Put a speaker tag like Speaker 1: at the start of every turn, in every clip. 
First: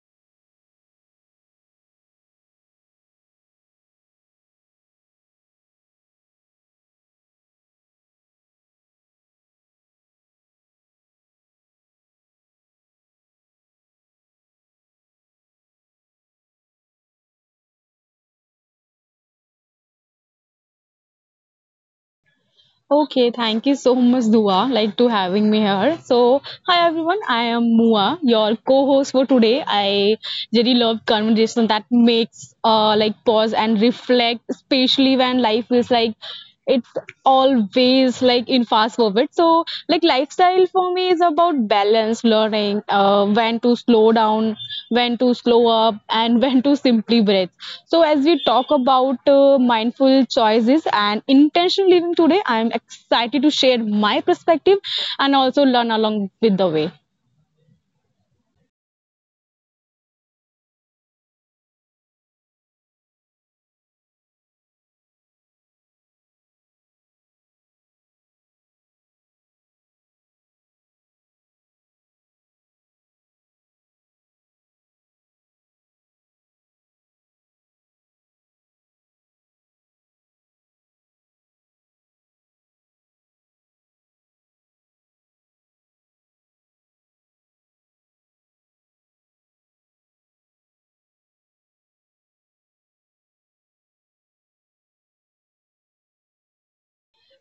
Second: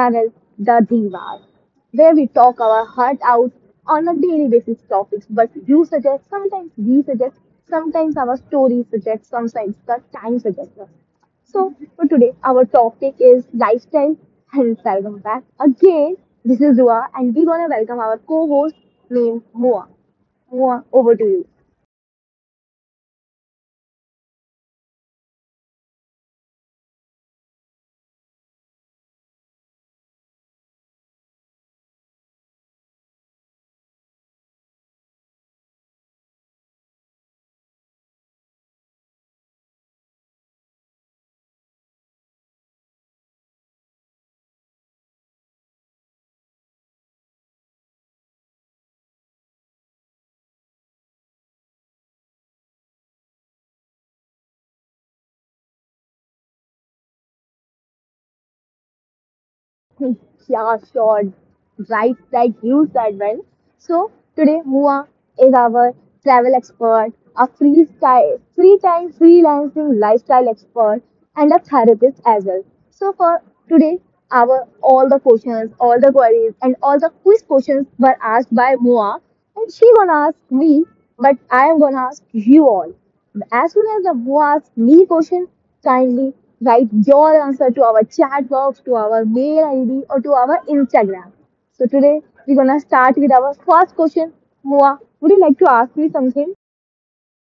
Speaker 1: channel The Divas, where we talk our heart out on a daily basis topics. But you suggest, sometimes we suggest, sometimes our story suggests, sometimes the time suggests us. So for today, our topic is lifestyle. And welcome back again. This is Dua, and we gonna welcome our co-host named Moa. Moa, over to you.
Speaker 2: Okay, thank you so much, Dua, like to having me here. So, hi everyone, I am Mua, your co-host for today. I really love conversation that makes pause and reflect, especially when life is like it's always like in fast forward. So, like lifestyle for me is about balance learning when to slow down when to slow up and when to simply breathe. So as we talk about mindful choices and intentional living today, I am excited to share my perspective and also learn along with the way.
Speaker 1: Yeah, sure. Right, like you said, well. So today, Mua is our travel expert, a free freestyle, free time freelancing lifestyle expert, and a therapist as well. So for today, our all the questions, all the queries, and all the quiz questions were asked by Mua, and she gonna ask me, but I am gonna ask you all. As soon as the Mo asks me question, kindly write your answer to our chat box, to our mail ID, or to our Instagram. So today we're gonna start with our first question. Moa, would you like to ask me something?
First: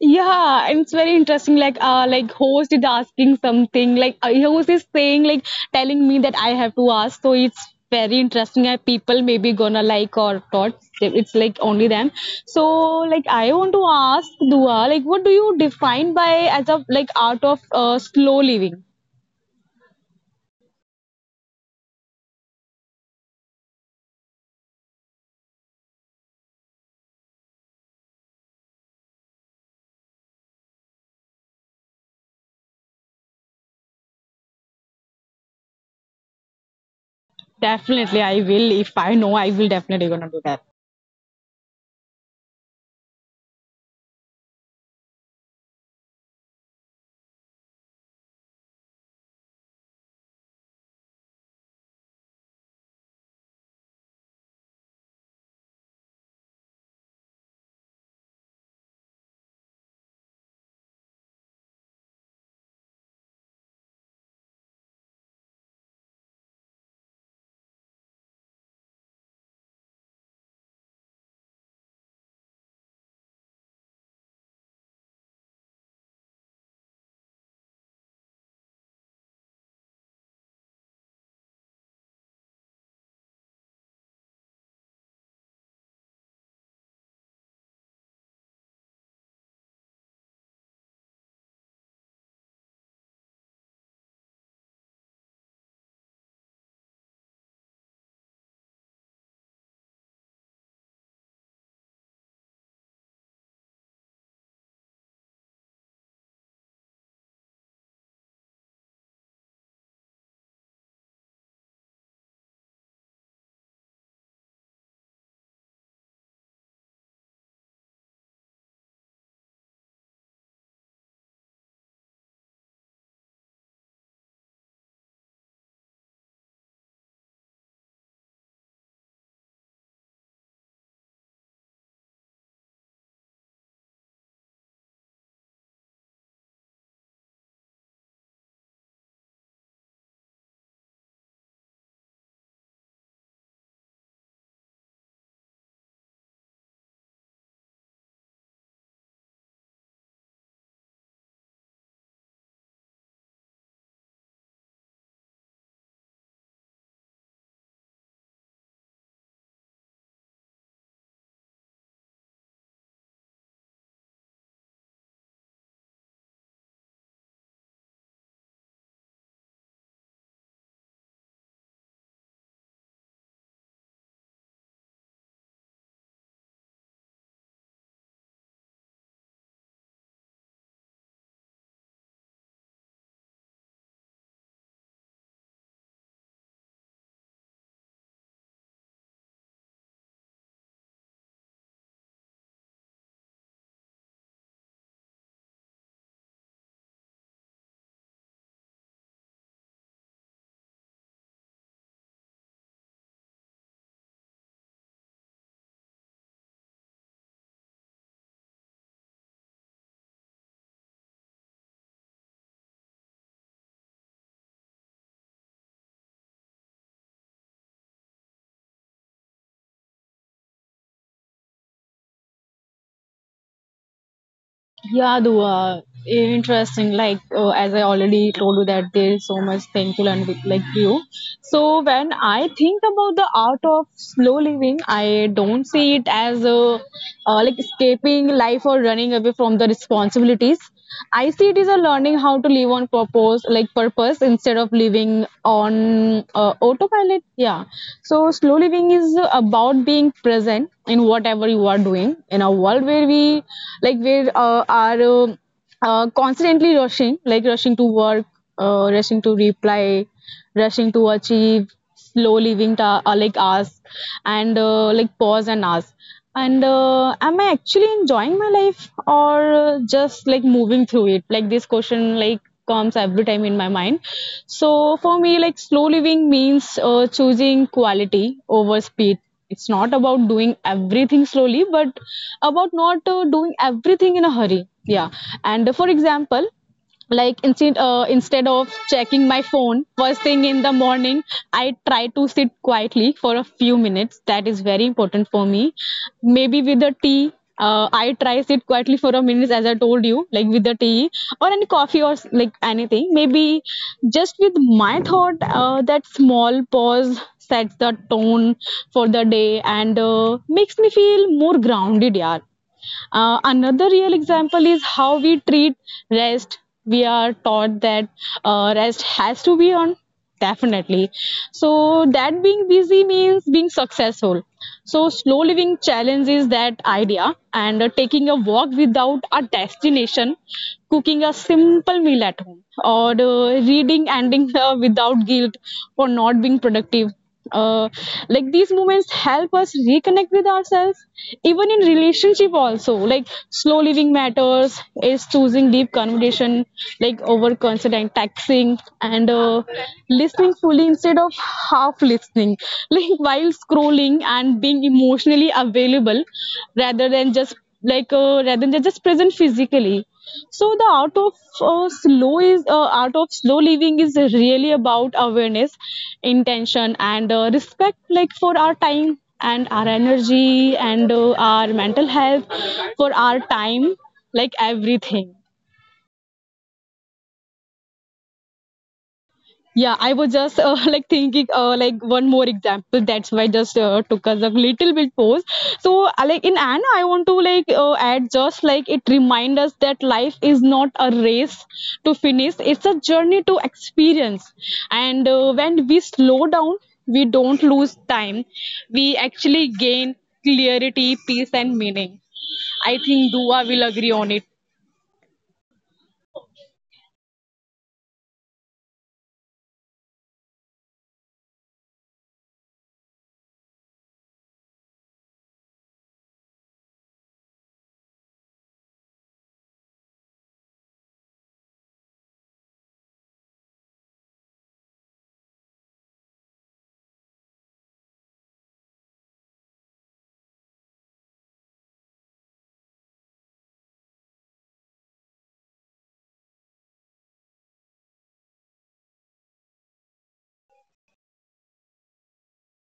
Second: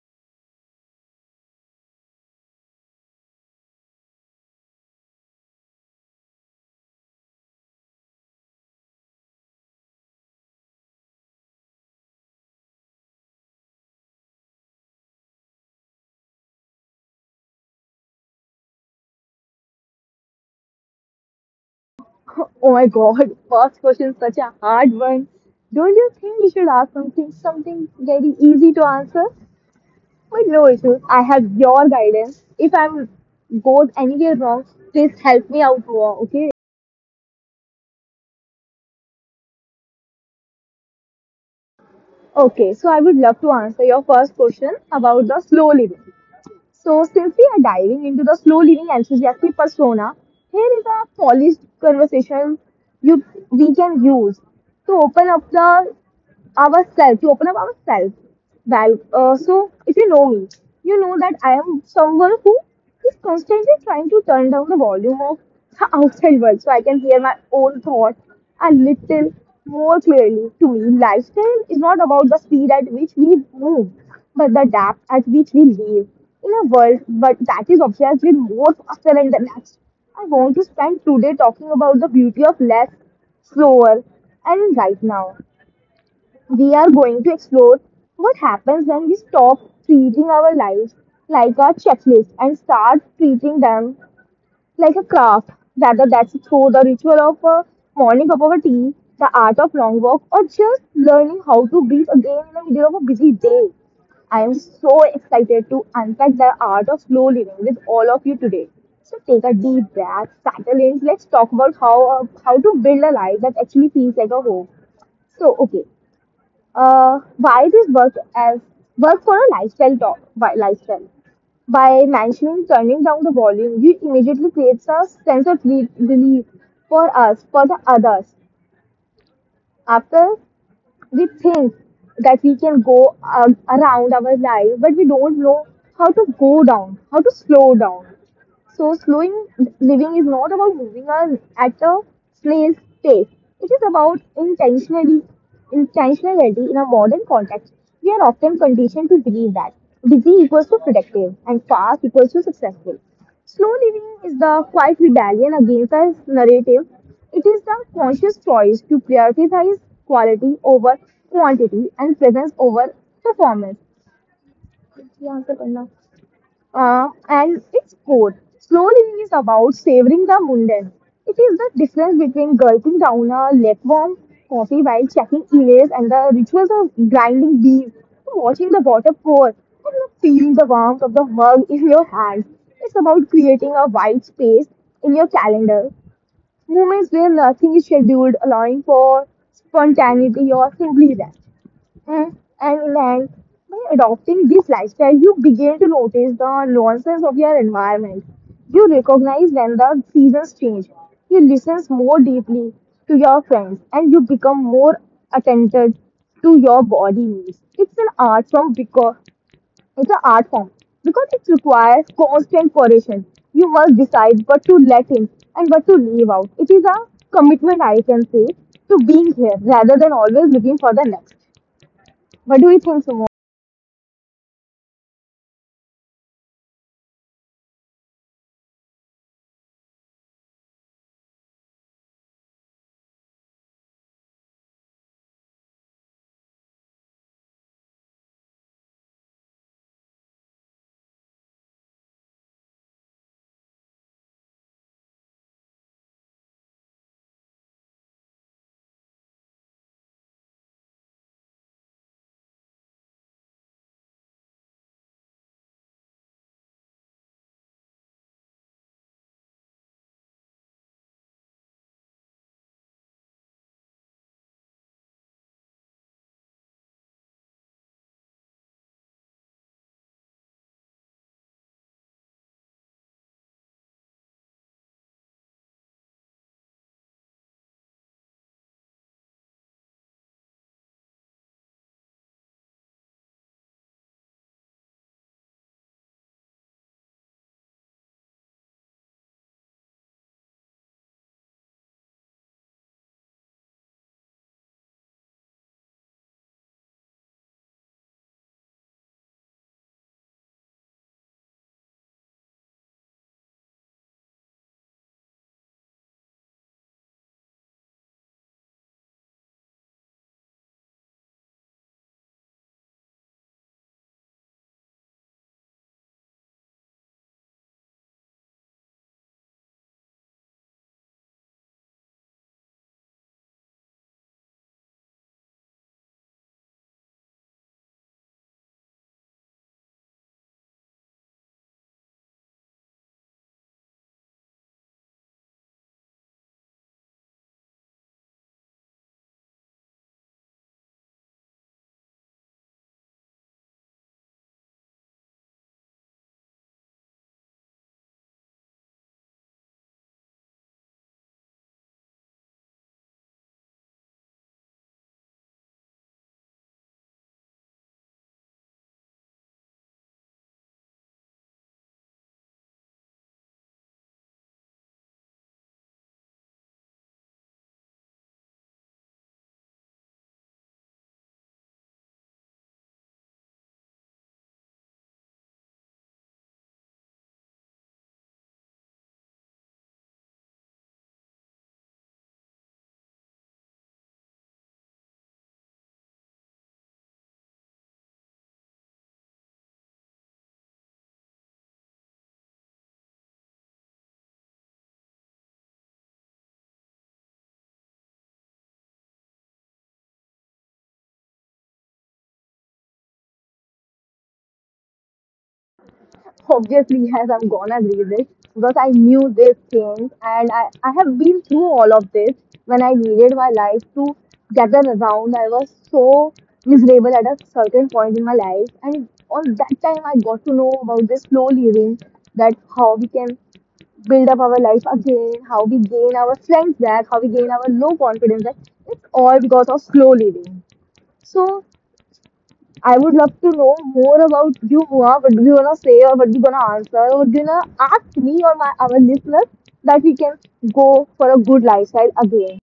Speaker 2: Yeah, and it's very interesting, like host is asking something like host is saying like telling me that I have to ask, so it's very interesting and people maybe gonna like or not. It's like only them. So like I want to ask Dua, like what do you define by as a like art of slow living?
Speaker 1: Oh my god, first question such a hard one. Don't you think we should ask something very easy to answer? But no issues. I have your guidance. If I'm goes anywhere wrong, please help me out, Moa, okay?
Speaker 2: Definitely I will. If I know, I will definitely gonna do that.
Speaker 1: Okay, so I would love to answer your first question about the slow living. So, since we are diving into the slow living enthusiastic persona, here is a polished conversation you we can use to open up the ourselves, to open up ourselves. Well, so if you know me, you know that I am someone who is constantly trying to turn down the volume of the outside world so I can hear my own thoughts a little more clearly. To me, lifestyle is not about the speed at which we move, but the depth at which we live in a world but that is obsessed with more faster and the next. I want to spend today talking about the beauty of less, slower, and right now. We are going to explore what happens when we stop treating our lives like a checklist and start treating them like a craft, whether that's through the ritual of a morning cup of a tea, the art of long walk, or just learning how to breathe again in the middle of a busy day. I am so excited to unpack the art of slow living with all of you today. So take a deep breath, settle in. Let's talk about how to build a life that actually feels like a home. So okay, why this work for a lifestyle talk by lifestyle by mentioning turning down the volume you immediately creates a sense of relief for us for the others after we think that we can go around our life but we don't know how to go down how to slow down so, slowing living is not about moving on at a place pace. It is about intentionally intentionality in a modern context. We are often conditioned to believe that busy equals to productive and fast equals to successful. Slow living is the quiet rebellion against our narrative. It is the conscious choice to prioritize quality over quantity and presence over performance. ये answer करना। And its core slow living is about savoring the mundane. It is the difference between gulping down a lukewarm coffee while checking emails and the rituals of grinding beans, watching the water pour, and feeling the warmth of the mug in your hands. It's about creating a wide space in your calendar, moments where nothing is scheduled, allowing for spontaneity or simply rest. Mm, And like by adopting this lifestyle, you begin to notice the nuances of your environment. You recognize when the seasons change. You listen more deeply to your friends and you become more attentive to your body needs. It's an art form because it's an art form because it requires constant correction. You must decide what to let in and what to leave out. It is a commitment, I can say, to being here rather than always looking for the next. What do you think, Sumon?
Speaker 2: Yeah, Dua. Interesting. Like as I already told you that there's so much thing to learn with like you. So when I think about the art of slow living, I don't see it as a like escaping life or running away from the responsibilities. I see it as a learning how to live on purpose, like purpose, instead of living on autopilot. Yeah. So slow living is about being present in whatever you are doing in a world where we like we are constantly rushing, like rushing to work, rushing to reply, rushing to achieve, like us, and like pause and ask. And am I actually enjoying my life or just like moving through it? Like this question, like comes every time in my mind. So for me, like slow living means choosing quality over speed. It's not about doing everything slowly, but about not doing everything in a hurry. Yeah. And for example, instead of checking my phone first thing in the morning, I try to sit quietly for a few minutes. That is very important for me, maybe with the tea. I try sit quietly for a minute, as I told you, like with the tea or any coffee or like anything, maybe just with my thought. That small pause sets the tone for the day and makes me feel more grounded, yaar. Another real example is how we treat rest. We are taught that rest has to be on, definitely, so that being busy means being successful. So slow living challenges that idea, and taking a walk without a destination, cooking a simple meal at home, or reading ending without guilt for not being productive, uh, like these moments help us reconnect with ourselves. Even in relationship also, like slow living matters is choosing deep conversation like over constant texting, and listening fully instead of half listening like while scrolling, and being emotionally available rather than just rather than just present physically. So the art of slow is art of slow living is really about awareness, intention, and respect like for our time, and our energy, and our mental health, for our time, like everything. Yeah, I was just like thinking like one more example. That's why just took us a little bit pause. So like in Anna, I want to add just like it remind us that life is not a race to finish. It's a journey to experience. And when we slow down, we don't lose time. We actually gain clarity, peace, and meaning. I think Dua will agree on it.
Speaker 1: Obviously, yes, I'm gonna read this because I knew this change and I have been through all of this when I needed my life to gather around. I was so miserable at a certain point in my life, and on that time, I got to know about this slow living that how we can build up our life again, how we gain our strength back, how we gain our low confidence back. It's all because of slow living. So I would love to know more about you, Mua. What do you wanna say, or what you gonna answer, or what you gonna ask me or my our listeners that we can go for a good lifestyle again?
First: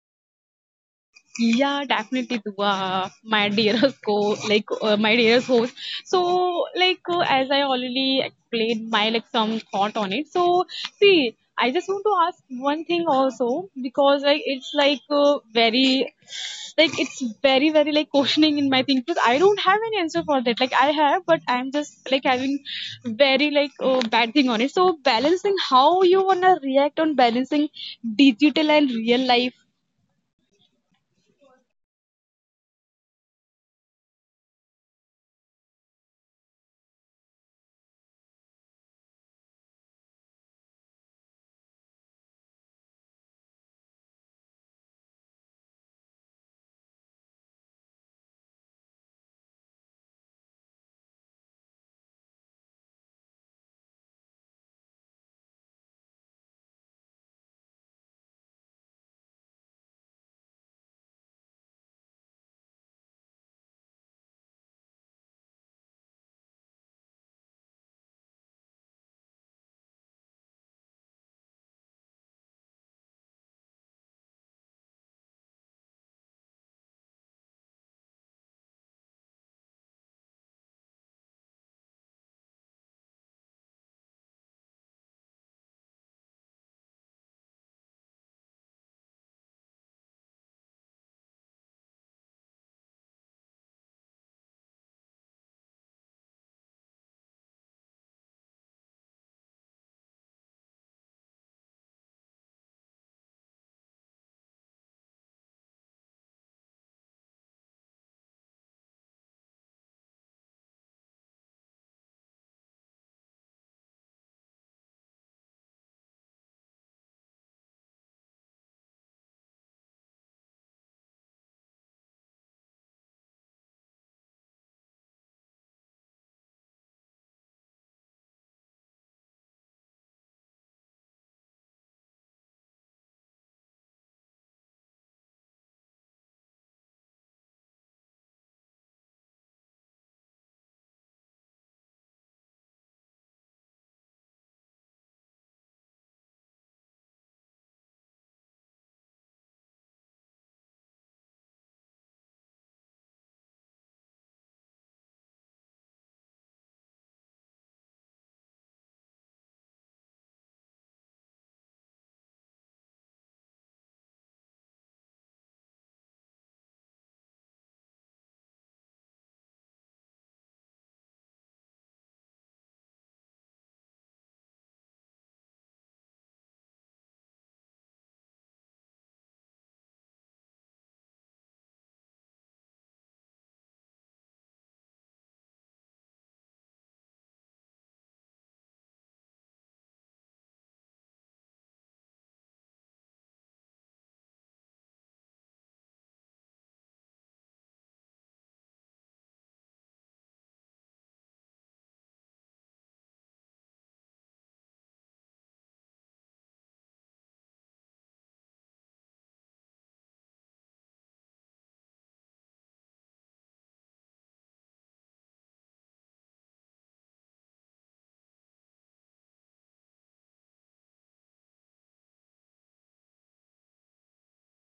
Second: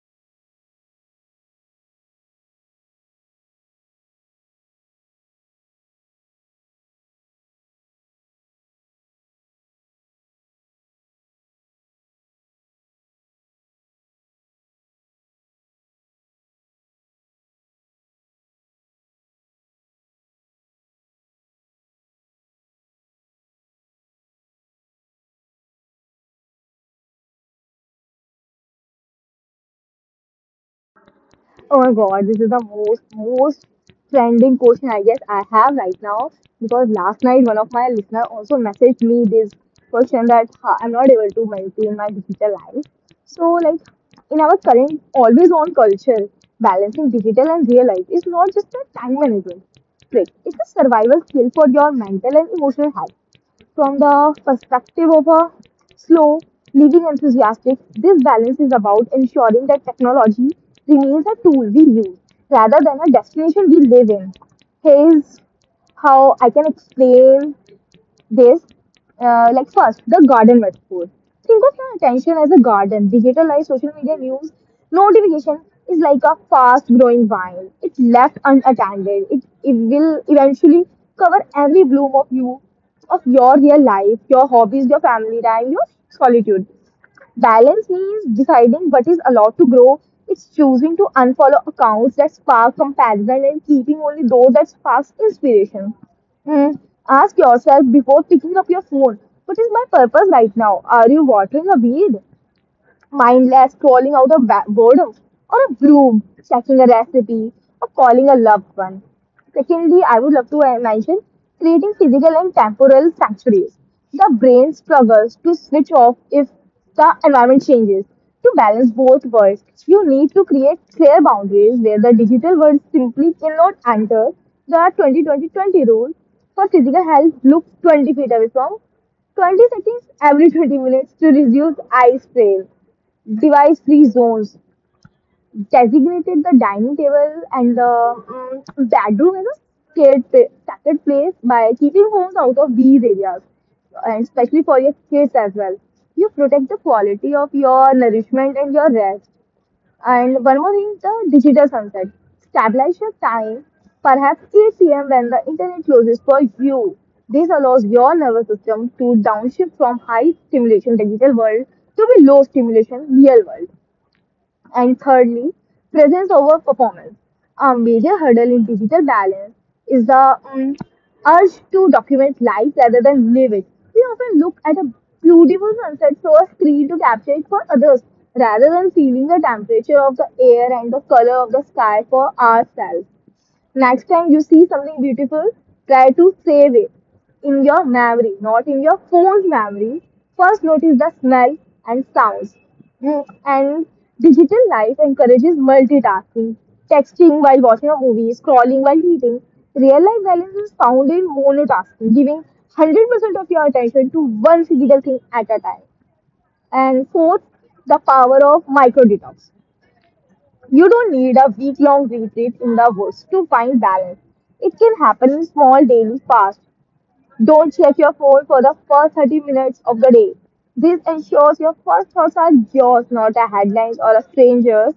Speaker 2: Yeah, definitely, Dua, my dearest co, my dearest host. So, as I already explained my like some thought on it. So, see, I just want to ask one thing also because like it's like very, like it's very like questioning in my thing because I don't have an answer for that. Like I have, but I'm just like having very bad thing on it. So balancing how you wanna react on balancing digital and real life.
Speaker 1: Oh my god, this is the most trending question I guess I have right now because last night one of my listener also messaged me this question that "Ha, I'm not able to maintain my digital life. So like in our current always on culture, balancing digital and real life is not just a time management trick. It's a survival skill for your mental and emotional health. From the perspective of a slow living enthusiastic, this balance is about ensuring that technology remains a tool we use rather than a destination we live in. Here's how I can explain there's like first the garden metaphor. Think of your attention as a garden. Digitalized social media news notification is like a fast-growing vine. It's left unattended. It will eventually cover every bloom of you, of your real life, your hobbies, your family time, your solitude. Balance means deciding what is allowed to grow. It's choosing to unfollow accounts that spark comparison and keeping only those that spark inspiration. Hmm. Ask yourself before picking up your phone, what is my purpose right now? Are you watering a weed? Mindless scrolling out of boredom, or a bloom, checking a recipe, or calling a loved one. Secondly, I would love to mention creating physical and temporal sanctuaries. The brain struggles to switch off if the environment changes. To balance both worlds, you need to create clear boundaries where the digital world simply cannot enter. The 20-20-20 rule for physical health looks 20 feet away from 20 seconds every 20 minutes to reduce eye strain device-free zones designated the dining table and the bedroom as a sacred place by keeping homes out of these areas, and especially for your kids as well. You protect the quality of your nourishment and your rest. And one more thing, the digital sunset. Stabilize your time, perhaps 8 p.m. when the internet closes for you. This allows your nervous system to downshift from high stimulation digital world to the low stimulation real world. And thirdly, presence over performance. A major hurdle in digital balance is the urge to document life rather than live it. We often look at a beautiful sunset through a screen to capture it for others rather than feeling the temperature of the air and the color of the sky for ourselves. Next time you see something beautiful, try to save it in your memory, not in your phone's memory. First, notice the smell and sounds. And digital life encourages multitasking, texting while watching a movie, scrolling while eating. Real life balance is found in monotasking, giving 100% of your attention to one physical thing at a time. And fourth, the power of micro detox. You don't need a week long retreat in the woods to find balance. It can happen in small daily fasts. Don't check your phone for the first 30 minutes of the day. This ensures your first thoughts are yours, not a headlines or a stranger's.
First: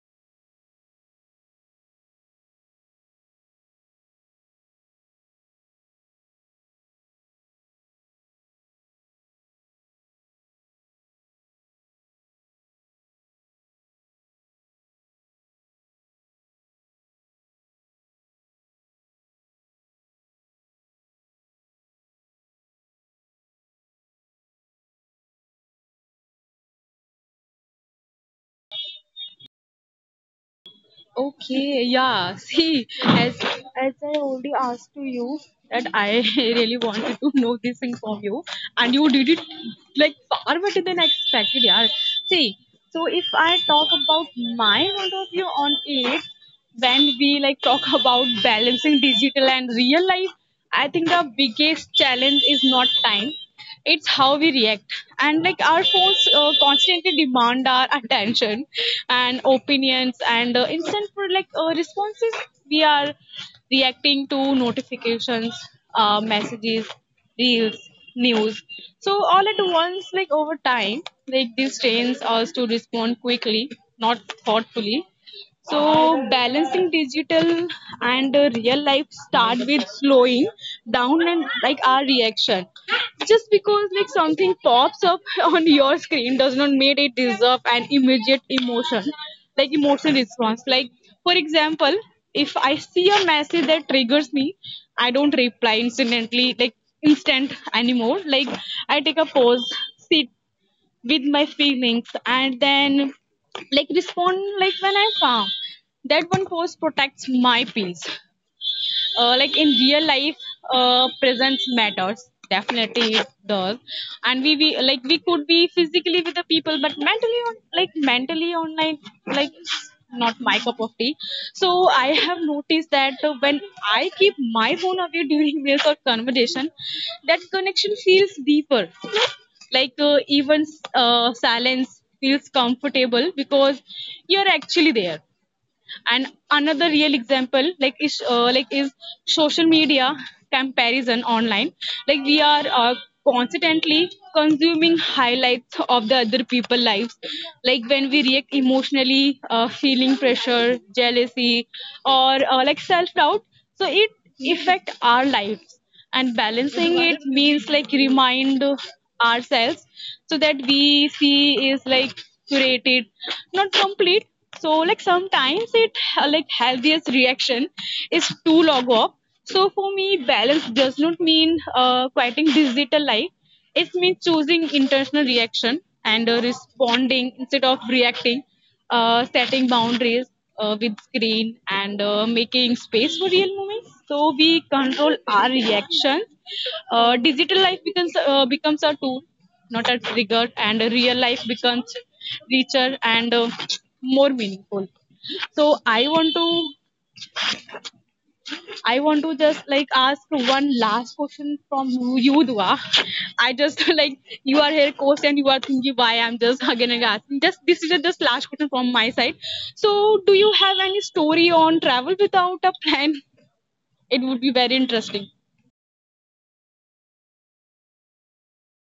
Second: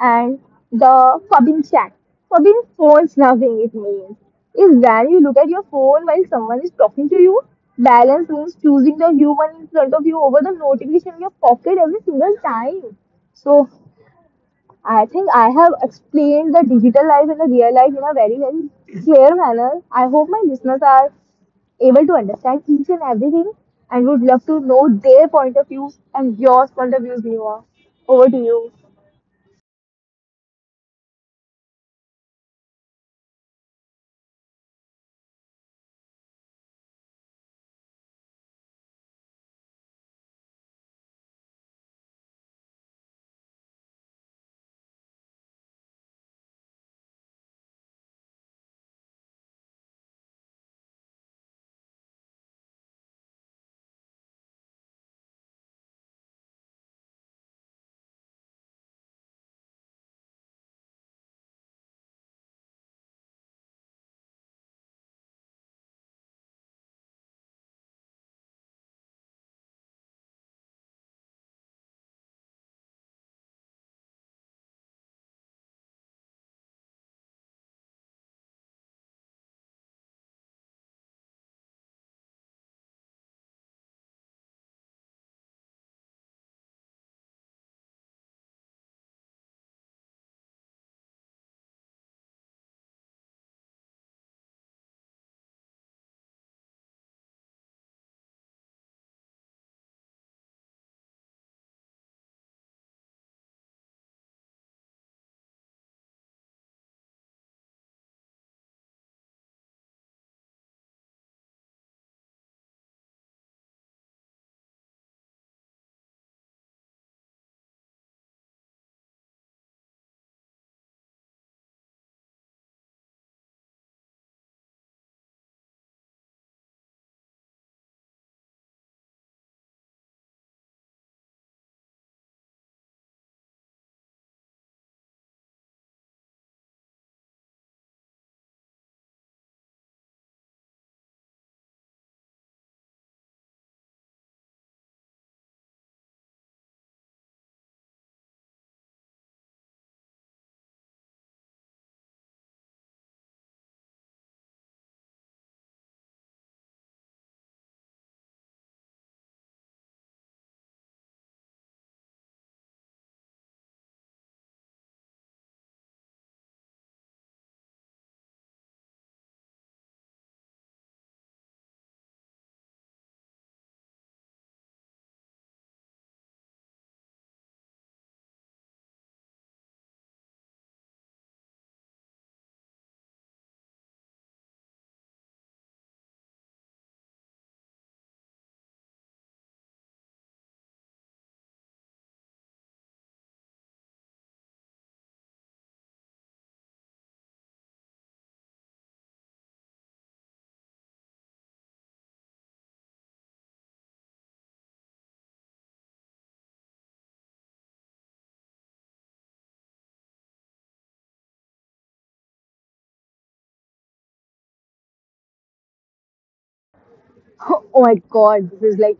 Speaker 1: And the forbidden chat. Forbidden phone snuffing, it means, is when you look at your phone while someone is talking to you. Balance means choosing the human in front of you over the notification in your pocket every single time. So I think I have explained the digital life and the real life in a very, very clear manner. I hope my listeners are able to understand each and everything and would love to know their point of views and your point of views, Niva. Over to you.
Speaker 2: Okay, yeah. See, as I already asked to you that I really wanted to know this thing from you, and you did it like far better than I expected, yeah. See, so if I talk about my point of view on it, when we like talk about balancing digital and real life, I think the biggest challenge is not time. It's how we react. And like our phones constantly demand our attention and opinions, and instant for like responses. We are reacting to notifications, messages, reels, news, so all at once. Like over time, like this trains us to respond quickly, not thoughtfully. So balancing digital and real life start with slowing down and like our reaction. Just because like something pops up on your screen does not make it deserve an immediate emotion, like emotional response. Like for example, if I see a message that triggers me, I don't reply instantly, like instant anymore. Like I take a pause, sit with my feelings, and then like respond like when I'm calm. That one pose protects my peace. Like in real life, presence matters. Definitely it does. And we could be physically with the people, but mentally on like mentally online, like it's not my cup of tea. So I have noticed that when I keep my phone away during meals or conversation, that connection feels deeper, like even silence feels comfortable because you're actually there. And another real example like is social media comparison online. Like we are constantly consuming highlights of the other people lives, like when we react emotionally feeling pressure, jealousy, or like self doubt. So it affect our lives, and balancing it means like remind ourselves so that we see is like curated, not complete. So like sometimes it like healthiest reaction is too log off. So for me balance does not mean quieting digital life. It means choosing intentional reaction and responding instead of reacting, setting boundaries with screen, and making space for real moments. So we control our reactions. Digital life becomes a tool, not a trigger, and real life becomes richer and more meaningful. So I want to just like ask one last question from you, Dua. I just like you are here, coach, and you are thinking why I'm just again and asking. Just this is just last question from my side. So do you have any story on travel without a plan? It would be very interesting.
Speaker 1: Oh my god, this is like,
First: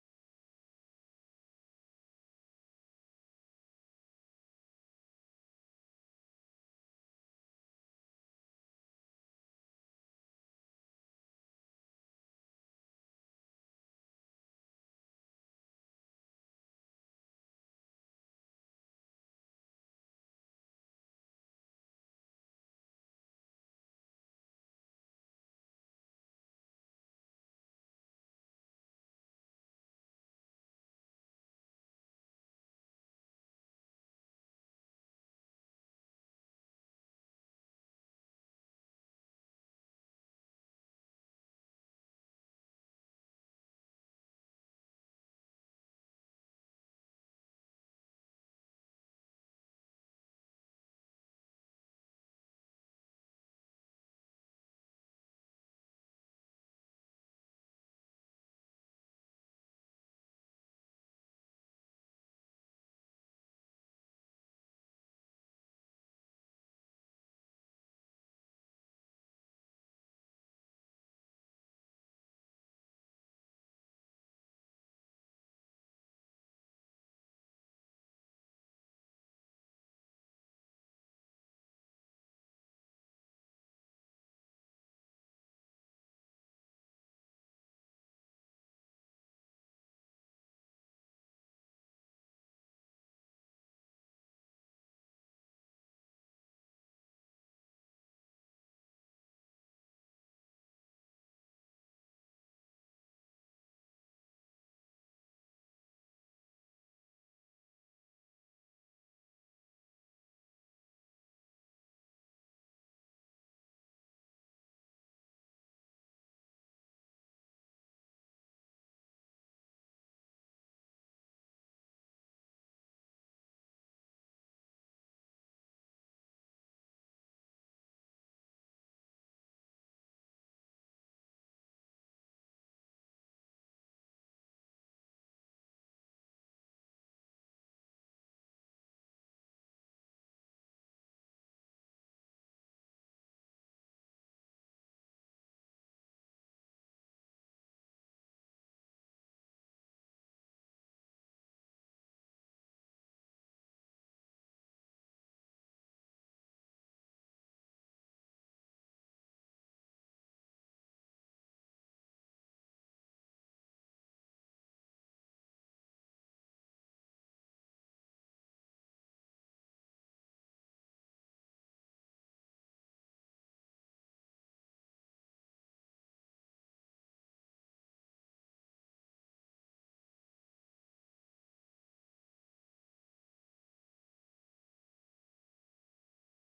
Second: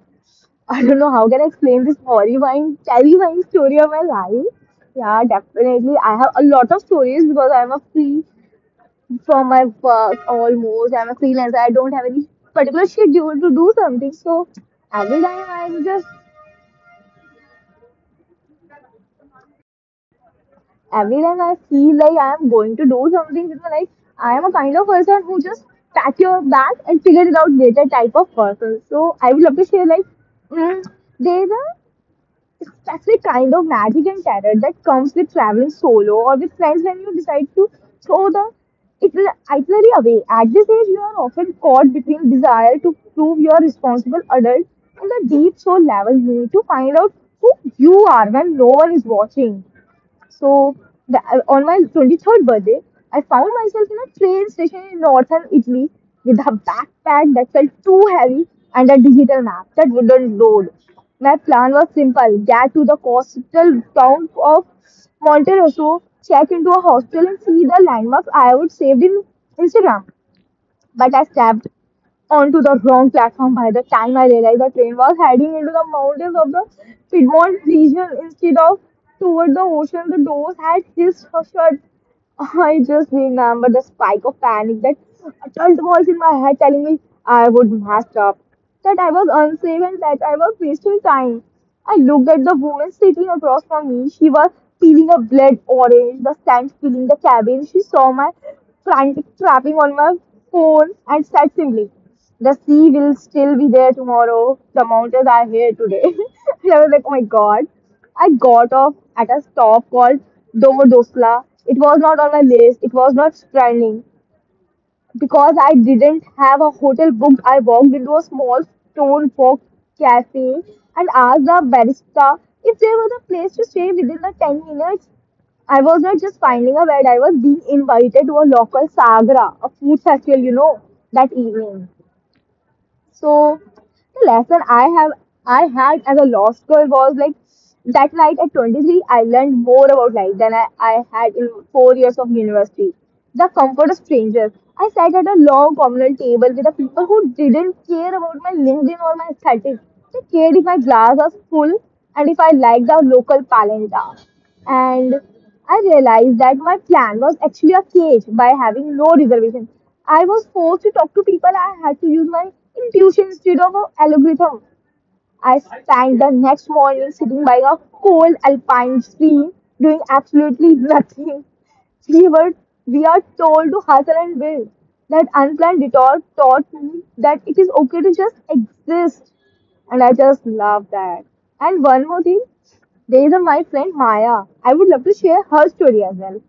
Speaker 1: I don't know how can I explain this horrifying, terrifying story of my life. Yeah, definitely. I have a lot of stories because I'm a free for my work almost. I'm a freelancer. I don't have any particular schedule to do something. So every time I just every time I feel like I'm going to do something, you know, like I am a kind of person who just pack your bag and figure it out later type of person. So I would love to share like there's a it's actually kind of magic and terror that comes with traveling solo or with friends when you decide to throw the itinerary away. At this age, you are often caught between desire to prove you are a responsible adult and the deep soul level need to find out who you are when no one is watching. So on my 23rd birthday, I found myself in a train station in northern Italy with a backpack that felt too heavy and a digital map that wouldn't load. My plan was simple: get to the coastal town of Monterosso, check into a hostel, and see the landmarks I would saved in Instagram. But I stepped onto the wrong platform. By the time I realized, the train was heading into the mountains of the Piedmont region instead of toward the ocean. The doors had hissed or shut. I just remember the spike of panic, that adult voice in my head telling me I would mess up, that I was unsafe and that I was wasting time. I looked at the woman sitting across from me. She was peeling a blood orange, the scent filling the cabin. She saw my frantic tapping on my phone and said simply, the sea will still be there tomorrow. The mountains are here today. And I was like, oh my god. I got off at a stop called Domodosla. It was not on my list. It was not trending. Because I didn't have a hotel booked, I walked into a small stone box cafe and asked the barista if there was a place to stay within the 10 minutes. I was not just finding a bed, I was being invited to a local sagra, a food festival, that evening. So the lesson I have I had as a lost girl was like, that night at 23, I learned more about life than I had in 4 years of university. The comfort of strangers. I sat at a long communal table with the people who didn't care about my LinkedIn or my aesthetic. They cared if my glass was full and if I liked the local palenta. And I realized that my plan was actually a cage. By having no reservation, I was forced to talk to people. I had to use my intuition instead of an algorithm. I spent the next morning sitting by a cold alpine stream doing absolutely nothing. We were we are told to hustle and build. That unplanned detour taught me that it is okay to just exist. And I just love that. And one more thing, there is a my friend Maya, I would love to share her story as well.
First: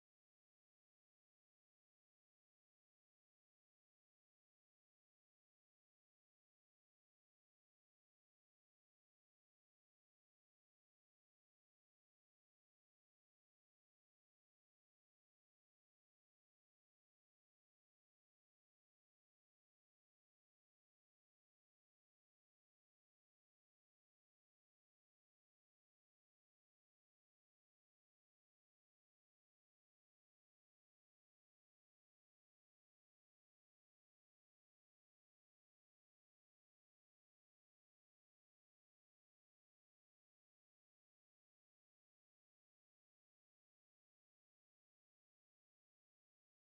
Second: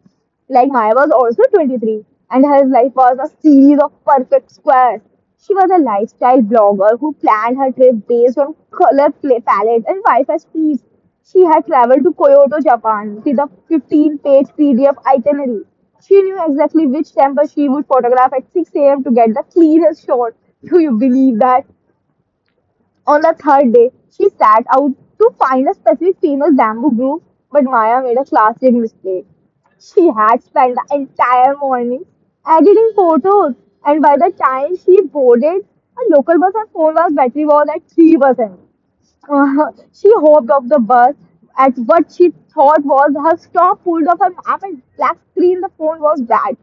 Speaker 1: Like Maya was also 23, and her life was a series of perfect squares. She was a lifestyle blogger who planned her trip based on palette and Wi-Fi speeds. She had traveled to Kyoto, Japan with a 15-page PDF itinerary. She knew exactly which temple she would photograph at 6 a.m. to get the cleanest shot. Do you believe that? On the third day, she set out to find a specific famous bamboo grove, but Maya made a classic mistake. She had spent the entire morning editing photos, and by the time she boarded a local bus, her phone was battery was at 3%. She hopped off the bus at what she thought was her stop, pulled off her map, and black screen, the phone was bad.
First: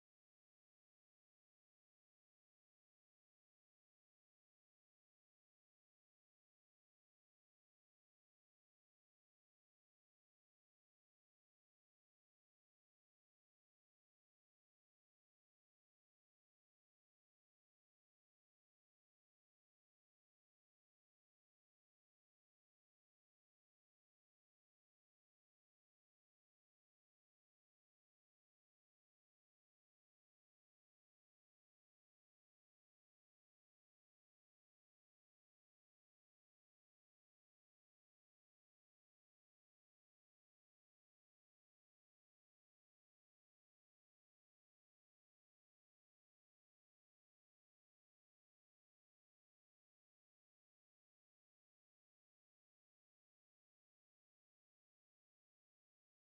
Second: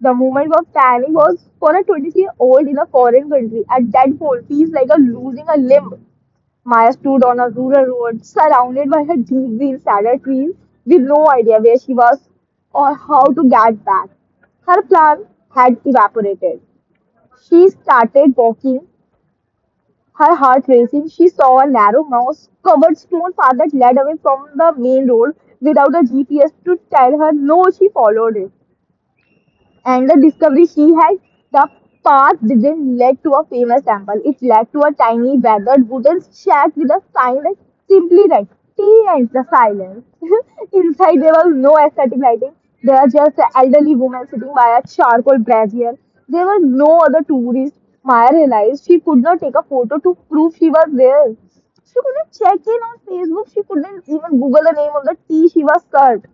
Speaker 1: The moment of panic was for a 23-year-old in a foreign country at that point feels like a losing a limb. Maya stood on a rural road surrounded by her deep green cedar trees with no idea where she was or how to get back. Her plan had evaporated. She started walking, her heart racing. She saw a narrow mouse covered stone path that led away from the main road. Without a GPS to tell her no, she followed it. And the discovery she had, the path didn't lead to a famous temple. It led to a tiny, weathered wooden shack with a sign that simply read, "Tea and the Silence." Inside, there was no aesthetic lighting. There were just elderly women sitting by a charcoal brazier. There were no other tourists. Maya realized she could not take a photo to prove she was there. She couldn't check in on Facebook. She couldn't even Google the name of the tea she was served.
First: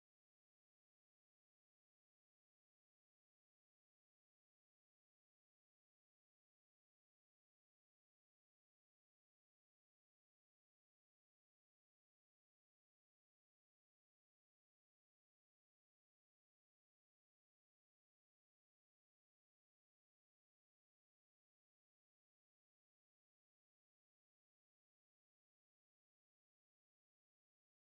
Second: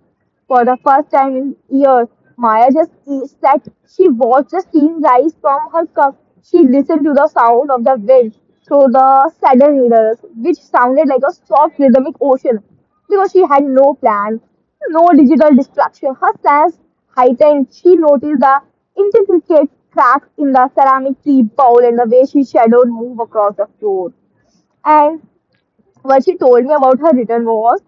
Speaker 1: For the first time in years, Maya just sat. She watched the steam rise from her cup. She listened to the sound of the wind through the saddle needles, which sounded like a soft rhythmic ocean. Because she had no plan, no digital distraction, her sense heightened. She noticed the intricate cracks in the ceramic tea bowl and the way she shadowed move across the floor. And what she told me about her return was,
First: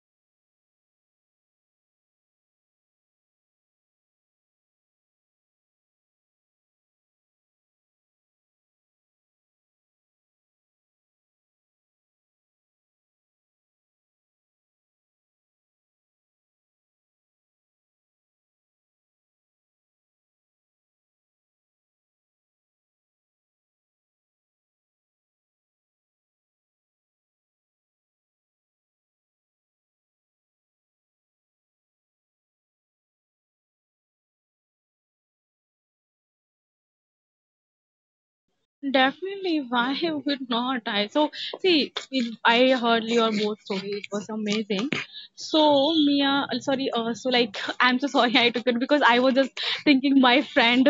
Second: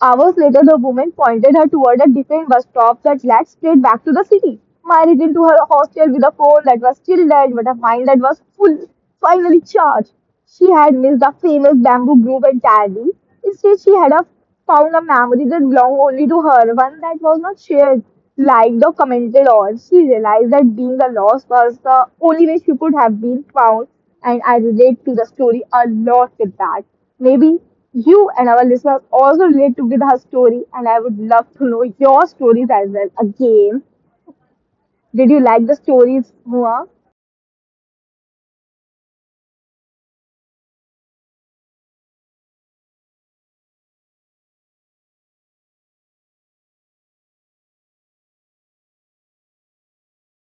Speaker 1: hours later, the woman pointed her toward a different bus stop that led straight back to the city. I returned to her hostel with a phone that was still dead, but a mind that was full, finally charged. She had missed the famous bamboo grove entirely. Instead, found a memory that belonged only to her, one that was not shared, liked, or commented on. She realized that being the lost was the only way she could have been found, and I relate to the story a lot with that. Maybe you and our listeners also relate to Gidha's story, and I would love to know your stories as well. Again, did you like the stories, Mua?
Speaker 2: Definitely, why would not I? So, see, it, I heard your both story. It was amazing. So, Mia, sorry, so like, I'm so sorry I took it because I was just thinking my friend.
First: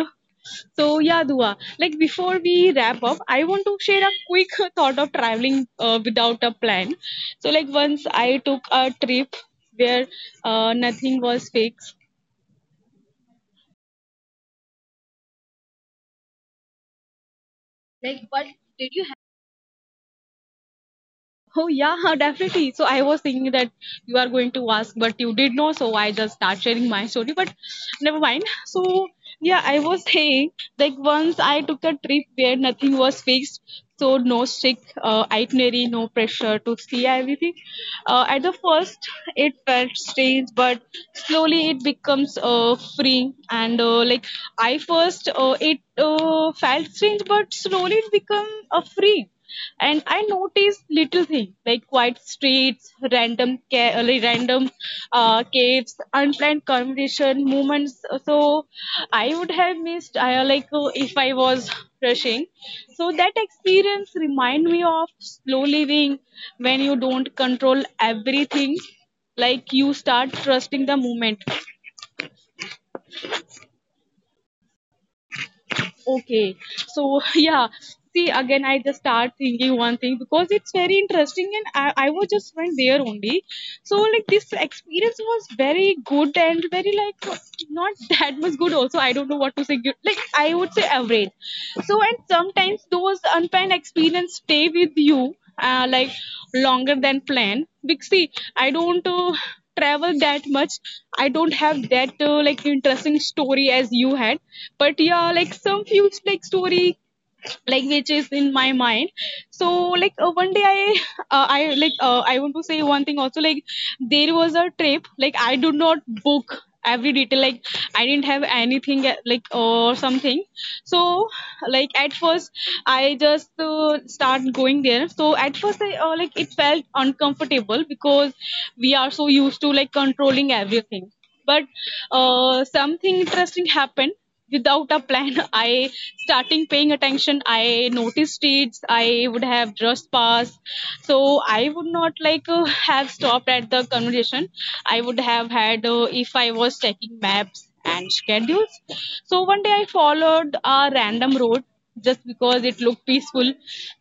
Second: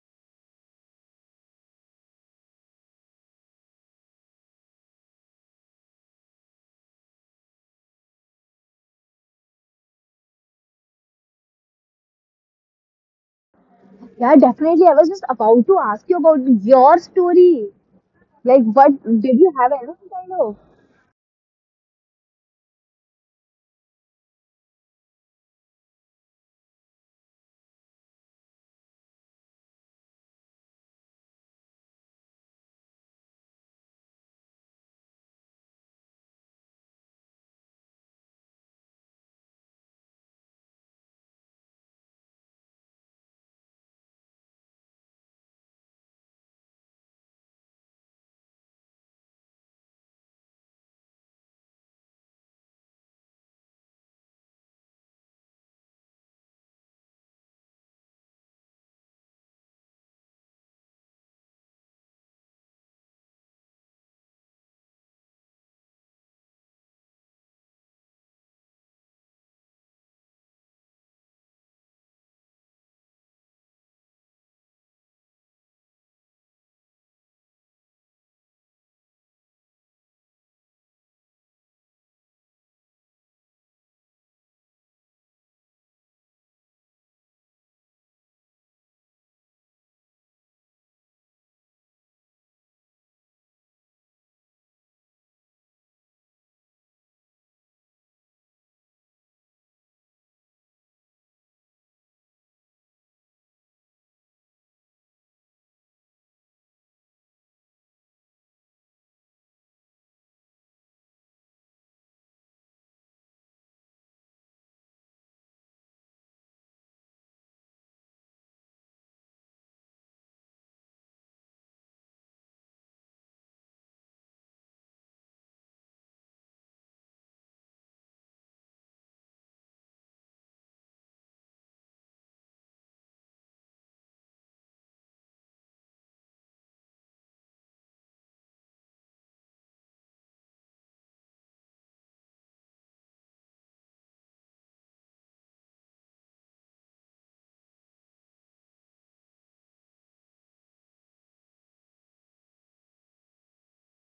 Speaker 2: So, yeah, Dua, like before we wrap up, I want to share a quick thought of traveling without a plan. So, like once I took a trip where nothing was fixed.
Speaker 1: Yeah, definitely. I was just about to ask you about your story. Like, what did you have, any kind of?
Speaker 2: Oh yeah, definitely. So I was thinking that you are going to ask, but you did know, so I just start sharing my story. But never mind. So yeah, I was saying like once I took a trip where nothing was fixed, so no strict itinerary, no pressure to see everything. At the first, it felt strange, but slowly it becomes free. And like I first, it felt strange, but slowly it become free, and I noticed little things like quiet streets, random caves, unplanned conversation moments. So I would have missed I like if I was rushing. So that experience remind me of slow living. When you don't control everything, like you start trusting the moment. Okay. So yeah. See again, I just start thinking one thing because it's very interesting, and I was just went there only. So like this experience was very good, and very like not that much good. Also, I don't know what to say. Good- Like I would say average. So and sometimes those unplanned experience stay with you like longer than planned because see I don't travel that much. I don't have that like interesting story as you had, but yeah, like some few like story like which is in my mind. So one day I I want to say one thing also, like there was a trip like I do not book every detail, like I didn't have anything like or something. So like at first I just start going there. So at first I like it felt uncomfortable because we are so used to like controlling everything. But something interesting happened. Without a plan I starting paying attention. I noticed it I would have just passed. So I would not have stopped at the conversation I would have had if I was checking maps and schedules. So one day I followed a random road just because it looked peaceful.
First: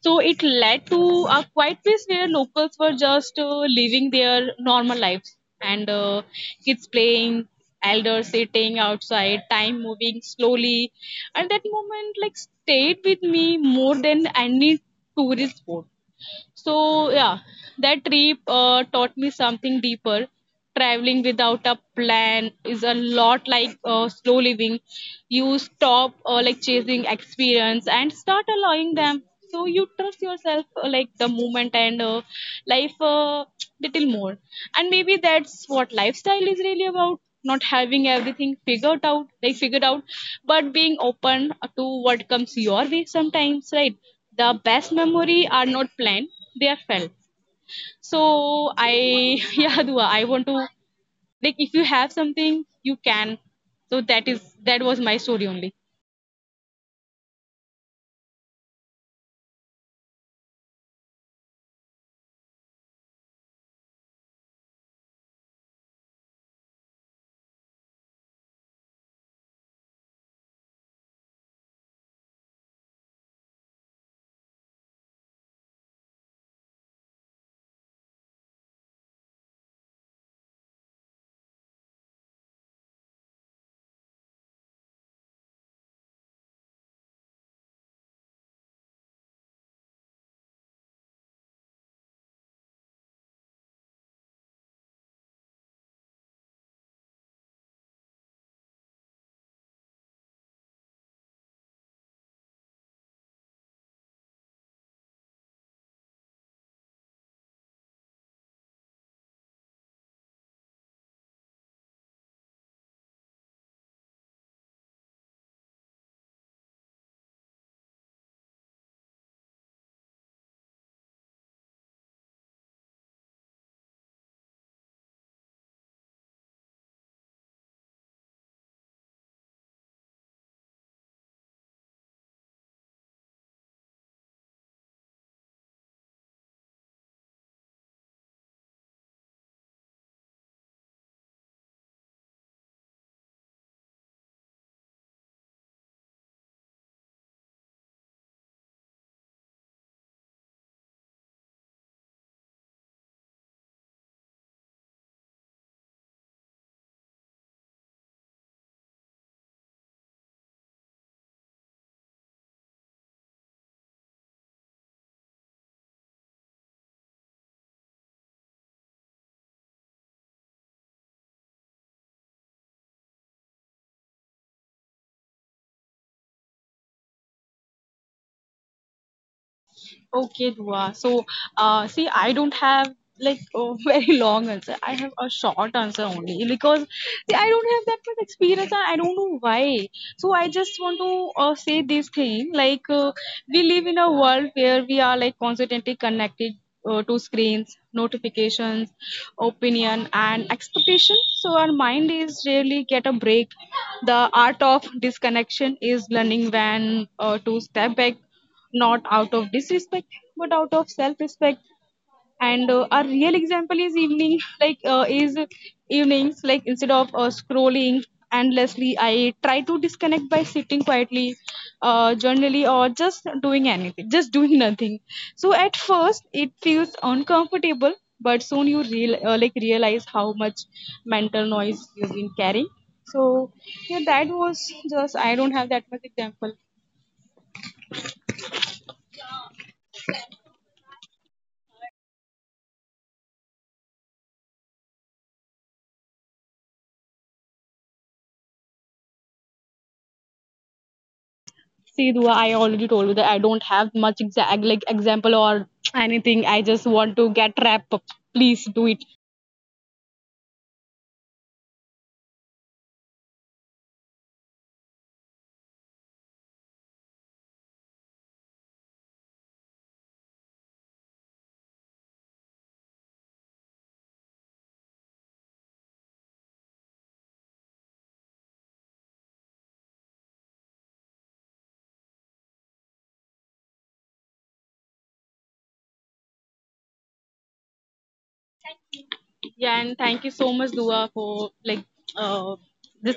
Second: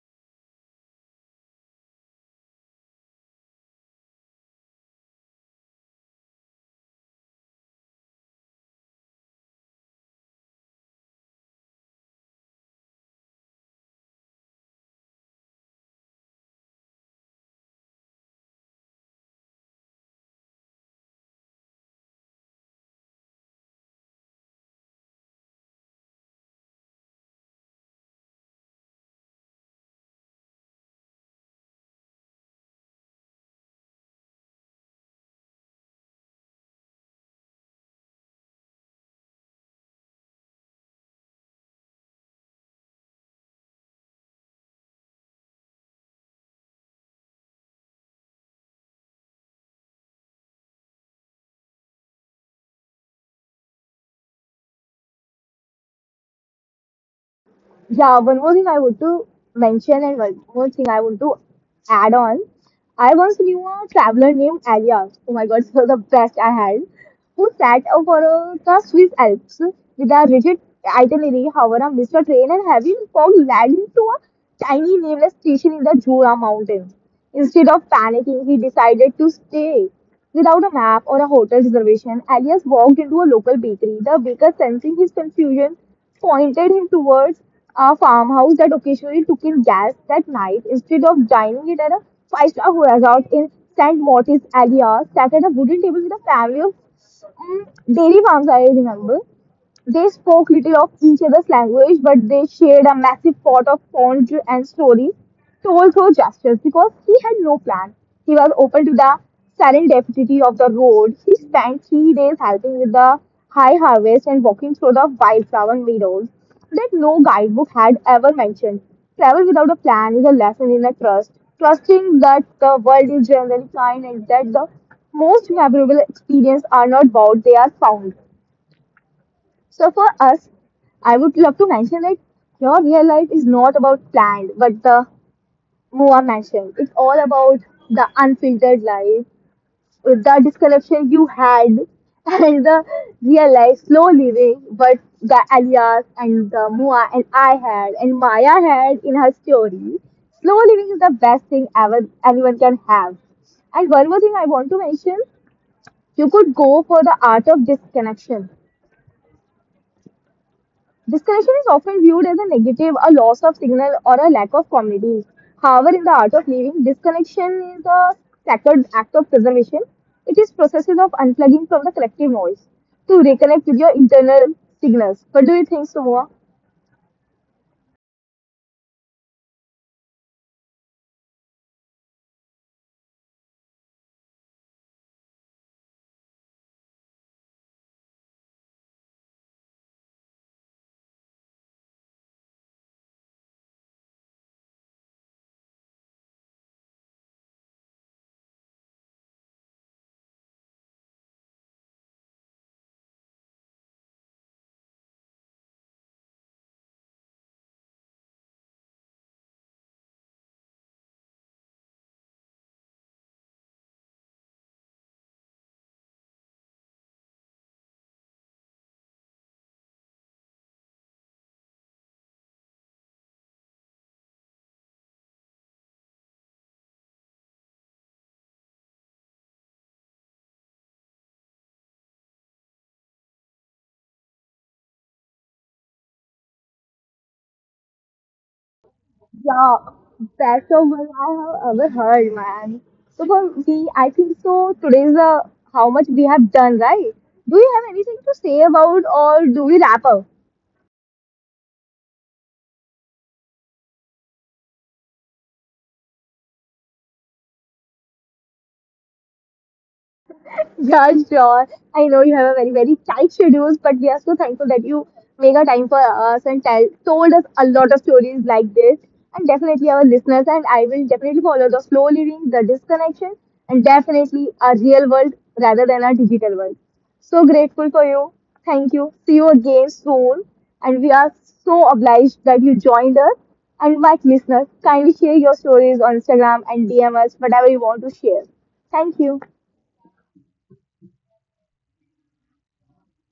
Speaker 2: So it led to a quiet place where locals were just living their normal lives, and kids playing, elders sitting outside, time moving slowly. And that moment like stayed with me more than any tourist spot. So yeah, that trip taught me something deeper. Traveling without a plan is a lot like slow living. You stop like chasing experience and start allowing them. So you trust yourself like the moment, and life little more. And maybe that's what lifestyle is really about. Not having everything figured out, like figured out, but being open to what comes your way sometimes, right? The best memory are not planned, they are felt. So I yeah Dua, I want to like if you have something you can. So that was my story only.
Speaker 1: Yeah, one more thing I want to mention, and one more thing I want to add on. I once knew a traveler named Elias. Oh my god, so the best I had. Who sat up for the Swiss Alps with a rigid itinerary. However, I missed a train and having fog led to a tiny nameless station in the Jura Mountains. Instead of panicking, he decided to stay. Without a map or a hotel reservation, Elias walked into a local bakery. The baker, sensing his confusion, pointed him towards a farmhouse that occasionally took in gas. That night, instead of dining it at a five-star resort in St. Martin's, Alia sat at a wooden table with a family of mm, dairy farms, I remember. They spoke little of each other's language, but they shared a massive pot of fondue and stories told through gestures. Because he had no plan, he was open to the serendipity of the road. He spent 3 days helping with the high harvest and walking through the wildflower meadows that no guidebook had ever mentioned. Travel without a plan is a lesson in a trust, trusting that the world is generally kind and that the most memorable experiences are not bought, they are found. So for us, I would love to mention that your real life is not about planned, but the Moa mentioned. It's all about the unfiltered life, the description you had, and the real life, slow living, but the Elias and the Moa and I had, and Maya had in her story. Slow living is the best thing ever anyone can have. And one more thing I want to mention, you could go for the art of disconnection. Disconnection is often viewed as a negative, a loss of signal, or a lack of community. However, in the art of living, disconnection is a sacred act of preservation. It is processes of unplugging from the collective noise to reconnect with your internal signals. What do you think, Sumua?
Speaker 2: Okay, Dua. So, see, I don't have like a very long answer. I have a short answer only because see, I don't have that much experience and I don't know why. So, I just want to say this thing like we live in a world where we are like constantly connected to screens, notifications, opinion, and expectation. So, our mind is rarely get a break. The art of disconnection is learning when to step back, not out of disrespect but out of self-respect. And a real example is evening like is evenings, like instead of scrolling endlessly, I try to disconnect by sitting quietly, journaling, or just doing anything, just doing nothing. So at first it feels uncomfortable, but soon you real like realize how much mental noise you've been carrying. So yeah, that was just I don't have that much example.
Speaker 1: Yeah, best of what I have ever heard, man. So for me, I think so. Today's the how much we have done, right? Do you have anything to say about, or do we wrap up?
Speaker 2: See, Dua, I already told you that I don't have much exact like example or anything. I just want to get rap. Please do it.
Speaker 1: Yeah, sure. I know you have a very, very tight schedules, but we are so thankful that you make a time for us and tell told us a lot of stories like this. And definitely our listeners and I will definitely follow the slow living, the disconnection, and definitely a real world rather than a digital world. So grateful for you. Thank you. See you again soon. And we are so obliged that you joined us. And my listeners, kindly share your stories on Instagram and DM us, whatever you want to share. Thank you.
Speaker 2: Yeah, and thank you so much, Dua, for like uh, just